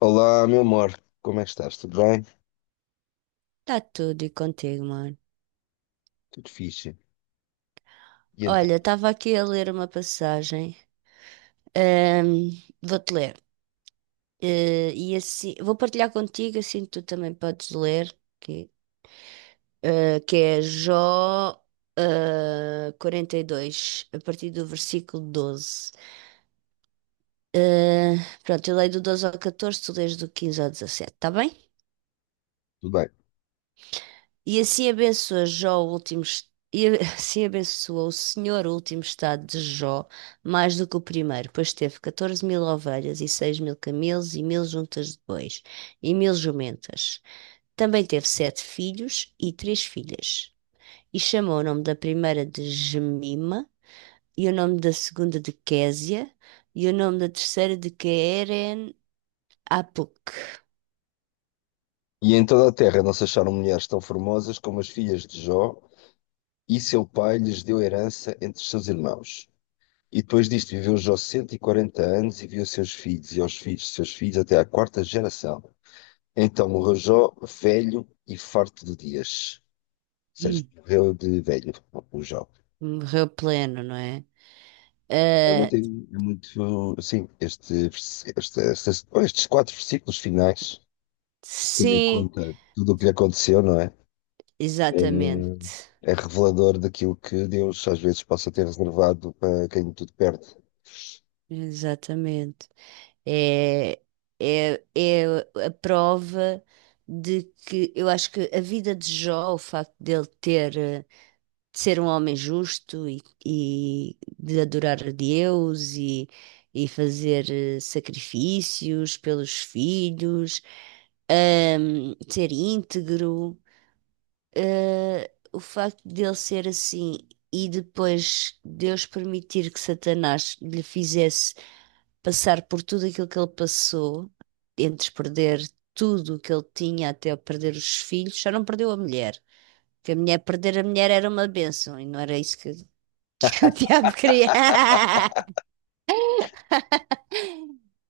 Olá, meu amor, como é que estás? Tudo bem? Tá tudo e contigo, mano. Tudo fixe. E então, Olha, estava aqui a ler uma passagem. Ahm, vou-te ler. E assim, vou partilhar contigo, assim tu também podes ler, que, que é Jó, 42 a partir do versículo doze. Eh, Pronto, eu leio do doze ao catorze, tu lês do 15 ao dezassete, tá bem? tudo bem. E assim abençoa Jó o último, assim abençoou o Senhor o último estado de Jó mais do que o primeiro, pois teve 14 mil ovelhas e 6 mil camelos e mil juntas de bois e mil jumentas. Também teve sete filhos e três filhas. E chamou o nome da primeira de Gemima, e o nome da segunda de Késia, e o nome da terceira de Queren Apuk. E em toda a terra não se acharam mulheres tão formosas como as filhas de Jó, e seu pai lhes deu herança entre seus irmãos. E depois disto viveu Jó 140 anos e viu seus filhos e aos filhos de seus filhos até à quarta geração. Então morreu Jó velho e farto de dias. Ou seja, Hum, morreu de velho, o Jó. morreu pleno, não é? Ah, É muito, sim, estes quatro versículos finais. Tendo em sim. conta tudo o que lhe aconteceu, não é? Exatamente, É, é revelador daquilo que Deus às vezes possa ter reservado para quem tudo perde. exatamente. É, é a prova de que eu acho que a vida de Jó, o facto dele ter, de ser um homem justo e, de adorar a Deus e fazer sacrifícios pelos filhos, ser íntegro. Eh, o facto dele ser assim e depois Deus permitir que Satanás lhe fizesse passar por tudo aquilo que ele passou, entre perder tudo o que ele tinha até perder os filhos, só não perdeu a mulher. Porque a mulher, perder a mulher era uma bênção e não era isso que, que o diabo queria.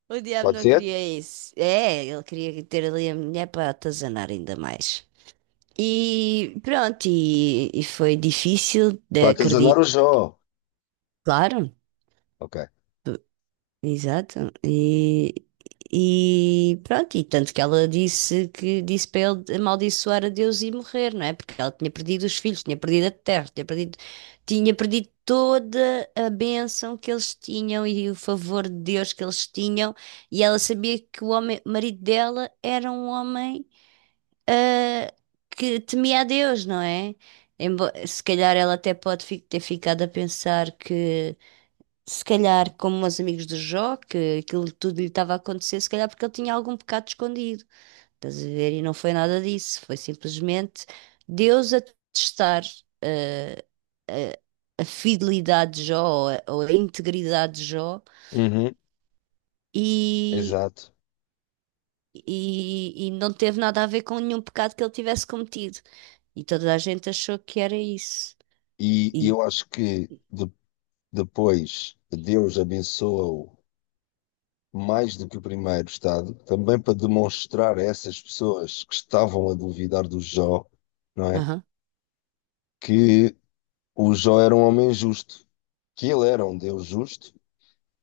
O diabo Pode não ser? queria isso. É, ele queria ter ali a mulher para atazanar ainda mais. E pronto, e foi difícil de Para atazanar o acreditar, Jó. claro. Ok. Exato. E pronto, e tanto que ela disse que disse para ele amaldiçoar a Deus e morrer, não é? Porque ela tinha perdido os filhos, tinha perdido a terra, tinha perdido toda a bênção que eles tinham e o favor de Deus que eles tinham, e ela sabia que o homem, o marido dela era um homem ah, que temia a Deus, não é? Se calhar ela até ter ficado a pensar que se calhar, como os amigos do Jó, que aquilo tudo lhe estava a acontecer, se calhar porque ele tinha algum pecado escondido. Estás a ver? E não foi nada disso. Foi simplesmente Deus a testar eh, a fidelidade de Jó ou a integridade de Jó Uhum. e. Exato. E, e não teve nada a ver com nenhum pecado que ele tivesse cometido. E toda a gente achou que era isso. E E eu acho que depois Deus abençoa-o mais do que o primeiro estado, também para demonstrar a essas pessoas que estavam a duvidar do Jó, não é? aham. Que o Jó era um homem justo, que ele era um Deus justo,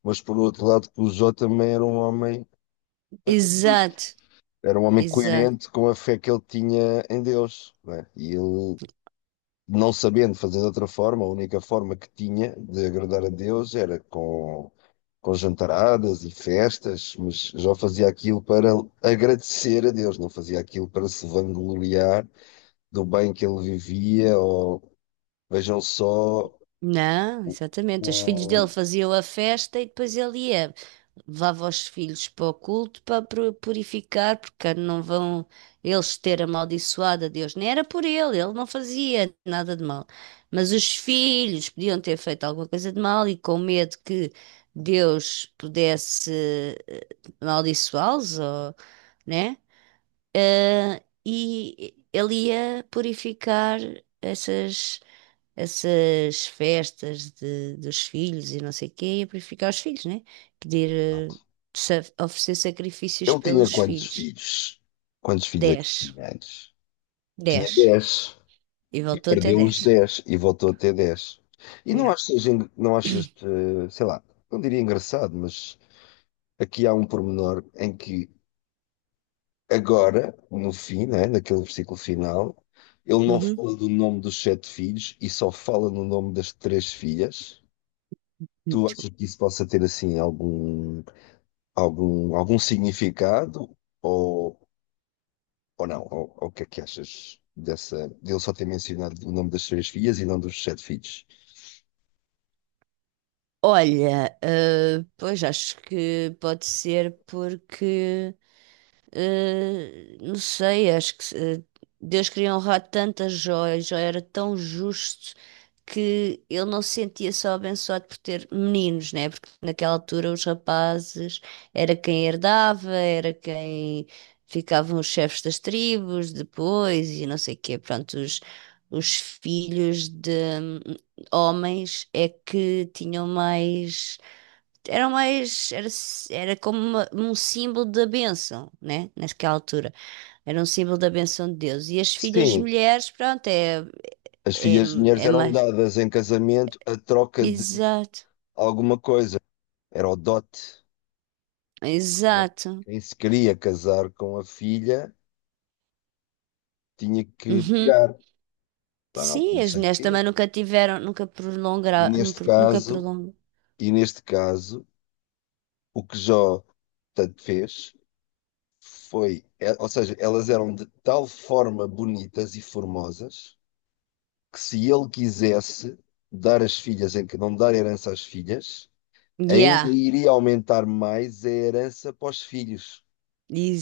mas por outro lado que o Jó também era um homem justo, Exato, era um homem exato. coerente com a fé que ele tinha em Deus, né? E ele, não sabendo fazer de outra forma, a única forma que tinha de agradar a Deus era com jantaradas e festas, mas Jó fazia aquilo para agradecer a Deus, não fazia aquilo para se vangloriar do bem que ele vivia, ou vejam só Não, exatamente. Os filhos dele o... faziam a festa e depois ele ia, levava os filhos para o culto para purificar, porque não vão eles ter amaldiçoado a Deus. Nem era por ele, ele não fazia nada de mal. Mas os filhos podiam ter feito alguma coisa de mal e com medo que Deus pudesse eh, amaldiçoá-los, ou, né? E ele ia purificar essas essas festas de, dos filhos e não sei o quê, e a purificar os filhos, né? Pedir, eh, oferecer sacrifícios Ele tinha pelos quantos filhos. filhos? Quantos filhos é que Dez. tinha antes? Tinha Dez. dez. E E voltou até perdeu dez. os 10 e voltou a ter dez. E não Yeah. achas, não achas, sei lá, não diria engraçado, mas aqui há um pormenor em que agora, no fim, né, naquele versículo final, ele não Uhum. fala do nome dos sete filhos e só fala no nome das três filhas. Tu Muito. achas que isso possa ter assim algum, algum significado ou, ou não? Ou o que é que achas dessa, dele só ter mencionado o nome das três filhas e não dos sete filhos? Olha, pois acho que pode ser porque não sei, acho que Deus queria honrar tantas joias, já era tão justo que ele não se sentia só abençoado por ter meninos, né? Porque naquela altura os rapazes era quem herdava, era quem ficavam os chefes das tribos depois e não sei o quê. Pronto, os filhos de hum, homens é que tinham mais, era mais, era, era como um símbolo da bênção, né? Naquela altura. Era um símbolo da bênção de Deus. E as filhas Sim, mulheres, pronto, é, as é, filhas de mulheres é eram mais. dadas em casamento a troca de Exato, alguma coisa. Era o dote, não é? exato. Quem se queria casar com a filha tinha que Uhum. pagar, lá não, Sim, não as sei o mulheres quê. também nunca tiveram, nunca E prolongaram, neste nunca caso, prolongam. e neste caso, o que Jó tanto fez foi, ou seja, elas eram de tal forma bonitas e formosas que se ele quisesse dar as filhas, em que não dar herança às filhas, ainda Yeah, iria aumentar mais a herança para os filhos.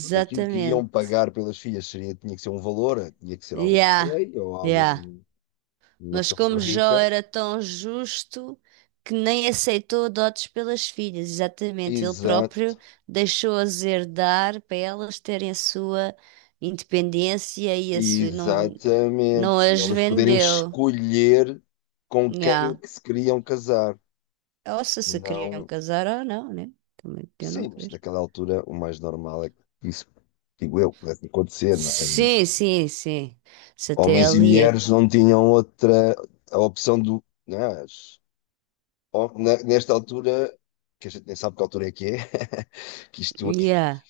Porque aquilo que iam pagar pelas filhas seria, tinha que ser um valor, tinha que ser algum Yeah, rei ou yeah. algum, uma Mas pessoa muito como Jó rica. era tão justo que nem aceitou dotes pelas filhas, exatamente, ele próprio Exato, deixou-as herdar para elas terem a sua independência e a sua, não, não exatamente. E as elas poderem vendeu. escolher com quem é Yeah. que se queriam casar. Ou se se queriam Não, casar ou não, né? Também eu não sim, mas creio. naquela altura o mais normal é que isso, digo eu, pudesse acontecer, não é? Sim, sim, sim. Se até Homens e ali é. mulheres não tinham outra a opção do, não é? Ó, nesta altura, que a gente nem sabe que altura é que é, que isto Yeah.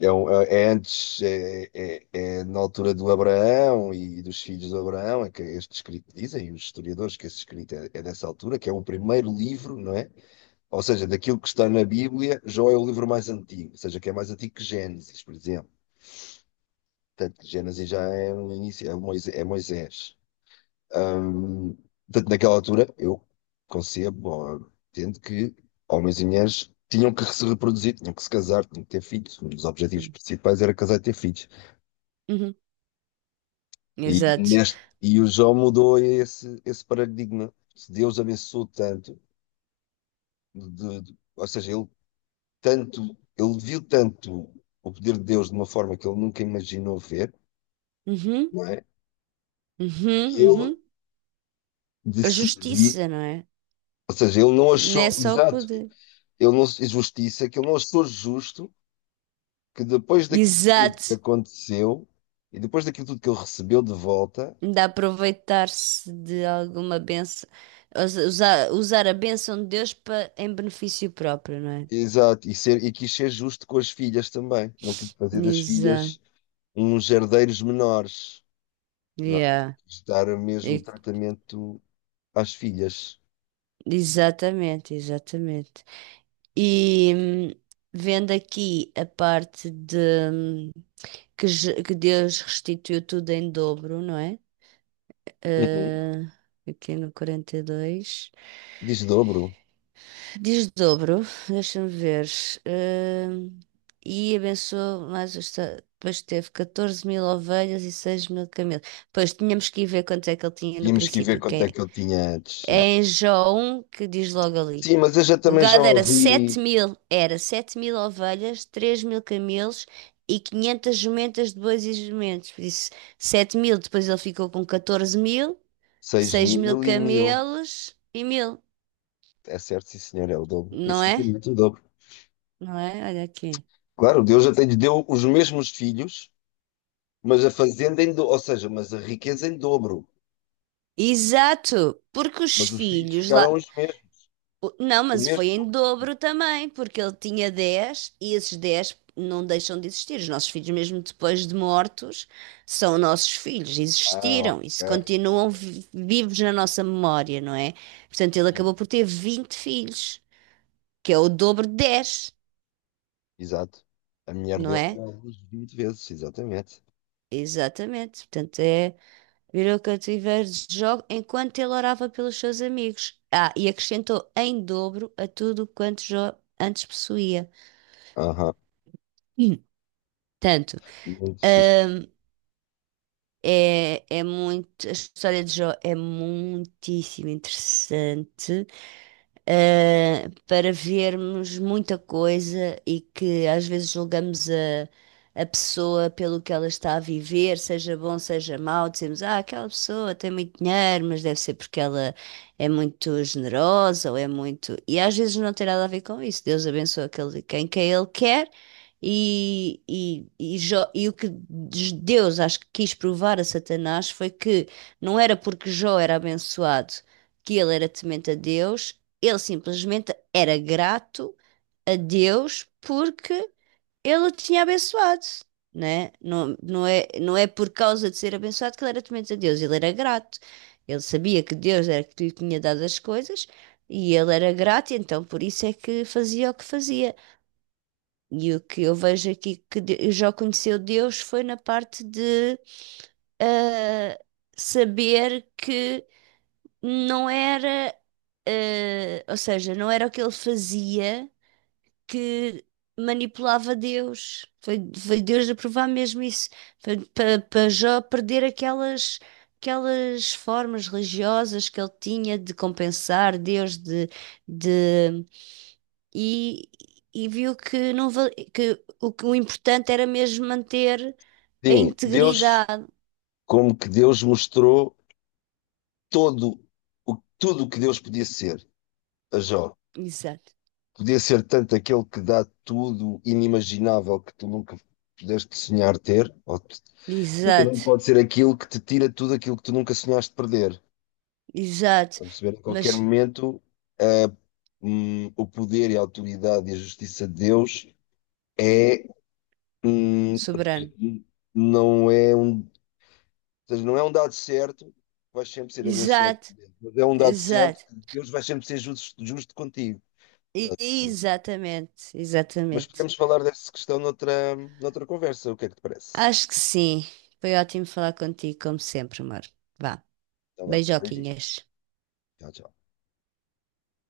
é, é antes, é na altura do Abraão e dos filhos do Abraão, é que este escrito, dizem os historiadores que esse escrito é, é dessa altura, que é o primeiro livro, não é? Ou seja, daquilo que está na Bíblia, Jó é o livro mais antigo, ou seja, que é mais antigo que Gênesis, por exemplo. Portanto, Gênesis já é no início, é Moisés. É Moisés. Ahm, Portanto, naquela altura, eu concebo, ou entendo que homens e mulheres tinham que se reproduzir, tinham que se casar, tinham que ter filhos. Um dos objetivos principais era casar e ter filhos. Uhum. E, Exato. neste, e o João mudou esse paradigma. Se Deus abençoou tanto, ou seja, ele tanto, ele viu tanto o poder de Deus de uma forma que ele nunca imaginou ver, Uhum. não é? Uhum. Que ele Uhum. A decidiu, justiça, não é? ou seja, ele não Não é achou, só o exato, poder. ele não, justiça, que ele não achou justo que depois daquilo tudo que Exato, aconteceu e depois daquilo tudo que ele recebeu de volta, de aproveitar-se de alguma benção, usar, usar a benção de Deus para, em benefício próprio, não é? exato, e, ser, e quis ser justo com as filhas também, não quis fazer das Exato, filhas uns herdeiros menores, não, é? yeah. Quis dar o mesmo E- tratamento às filhas. Exatamente, exatamente. E vendo aqui a parte de hum, que, que Deus restituiu tudo em dobro, não é? Uhum. Eh, aqui no quarenta e dois. Desdobro. Desdobro, deixa-me ver. Hum, e abençoou mais os. Depois teve 14 mil ovelhas e 6 mil camelos. Pois tínhamos que ir ver quanto é que ele tinha no Tínhamos que ver princípio, que quanto é, é que ele tinha antes. Já. é em João que diz logo ali. Sim, mas eu já O também já gado ouvi era 7 mil ovelhas, 3 mil camelos e 500 jumentas de bois e jumentos. Por isso, 7 mil, depois ele ficou com 14 mil, seis 6 mil mil e mil. camelos e mil, É certo, sim, senhor, é o dobro. não Isso é é? muito o dobro. Não é? Olha aqui. Claro, Deus até lhe deu os mesmos filhos. Mas a fazenda, em do... ou seja, mas a riqueza em dobro. Exato, porque os Mas os filhos filhos ficaram lá. os mesmos. Não, O mas mesmo foi em número. dobro também, porque ele tinha 10 e esses 10 não deixam de existir. Os nossos filhos, mesmo depois de mortos, são nossos filhos, Ah, existiram e ok. se continuam vivos na nossa memória, não é? Portanto, ele Hum. acabou por ter 20 filhos, que é o dobro de 10, Exato. A mulher não dele é? deu à luz 20 vezes, exatamente. Exatamente. Portanto, é. Virou cativeiro de Jó enquanto ele orava pelos seus amigos. Ah, e acrescentou em dobro a tudo quanto Jó antes possuía. Aham, Hum. Tanto, muito fixe. hum, é, é muito, a história de Jó é muitíssimo interessante. Eh, para vermos muita coisa e que às vezes julgamos a pessoa pelo que ela está a viver, seja bom, seja mau, dizemos, ah, aquela pessoa tem muito dinheiro, mas deve ser porque ela é muito generosa ou é muito. E às vezes não tem nada a ver com isso. Deus abençoa aquele, quem que ele quer. E e o que Deus acho que quis provar a Satanás foi que não era porque Jó era abençoado que ele era temente a Deus, ele simplesmente era grato a Deus porque ele o tinha abençoado, né? Não, não é, não é por causa de ser abençoado que ele era temente a Deus, ele era grato. Ele sabia que Deus era que lhe tinha dado as coisas e ele era grato, e então por isso é que fazia o que fazia. E o que eu vejo aqui que Jó conheceu Deus foi na parte de ah, saber que não era, ah, ou seja, não era o que ele fazia que manipulava Deus. Foi, foi Deus a provar mesmo isso. Foi para Jó perder aquelas, aquelas formas religiosas que ele tinha de compensar Deus, de, e, e viu que, não, que o importante era mesmo manter a Sim, Deus, integridade. como que Deus mostrou todo o, tudo o que Deus podia ser a Jó. Exato, Podia ser tanto aquele que dá tudo inimaginável que tu nunca pudeste sonhar ter, ou mas também exato, pode ser aquilo que te tira tudo aquilo que tu nunca sonhaste perder. A exato. perceber, em qualquer Mas momento, a- o poder e a autoridade e a justiça de Deus é, hum, soberano. não é um, ou seja, não é um dado certo que vais sempre ser abençoado Exato, por Deus, mas é um dado certo exato. que Deus vai sempre ser justo, justo contigo. E- Exatamente, Mas exatamente. podemos falar dessa questão noutra, noutra conversa, o que é que te parece? Acho que sim. Foi ótimo falar contigo, como sempre, amor. Vá, Tá vá, beijinhos. beijoquinhas. Tchau, tchau.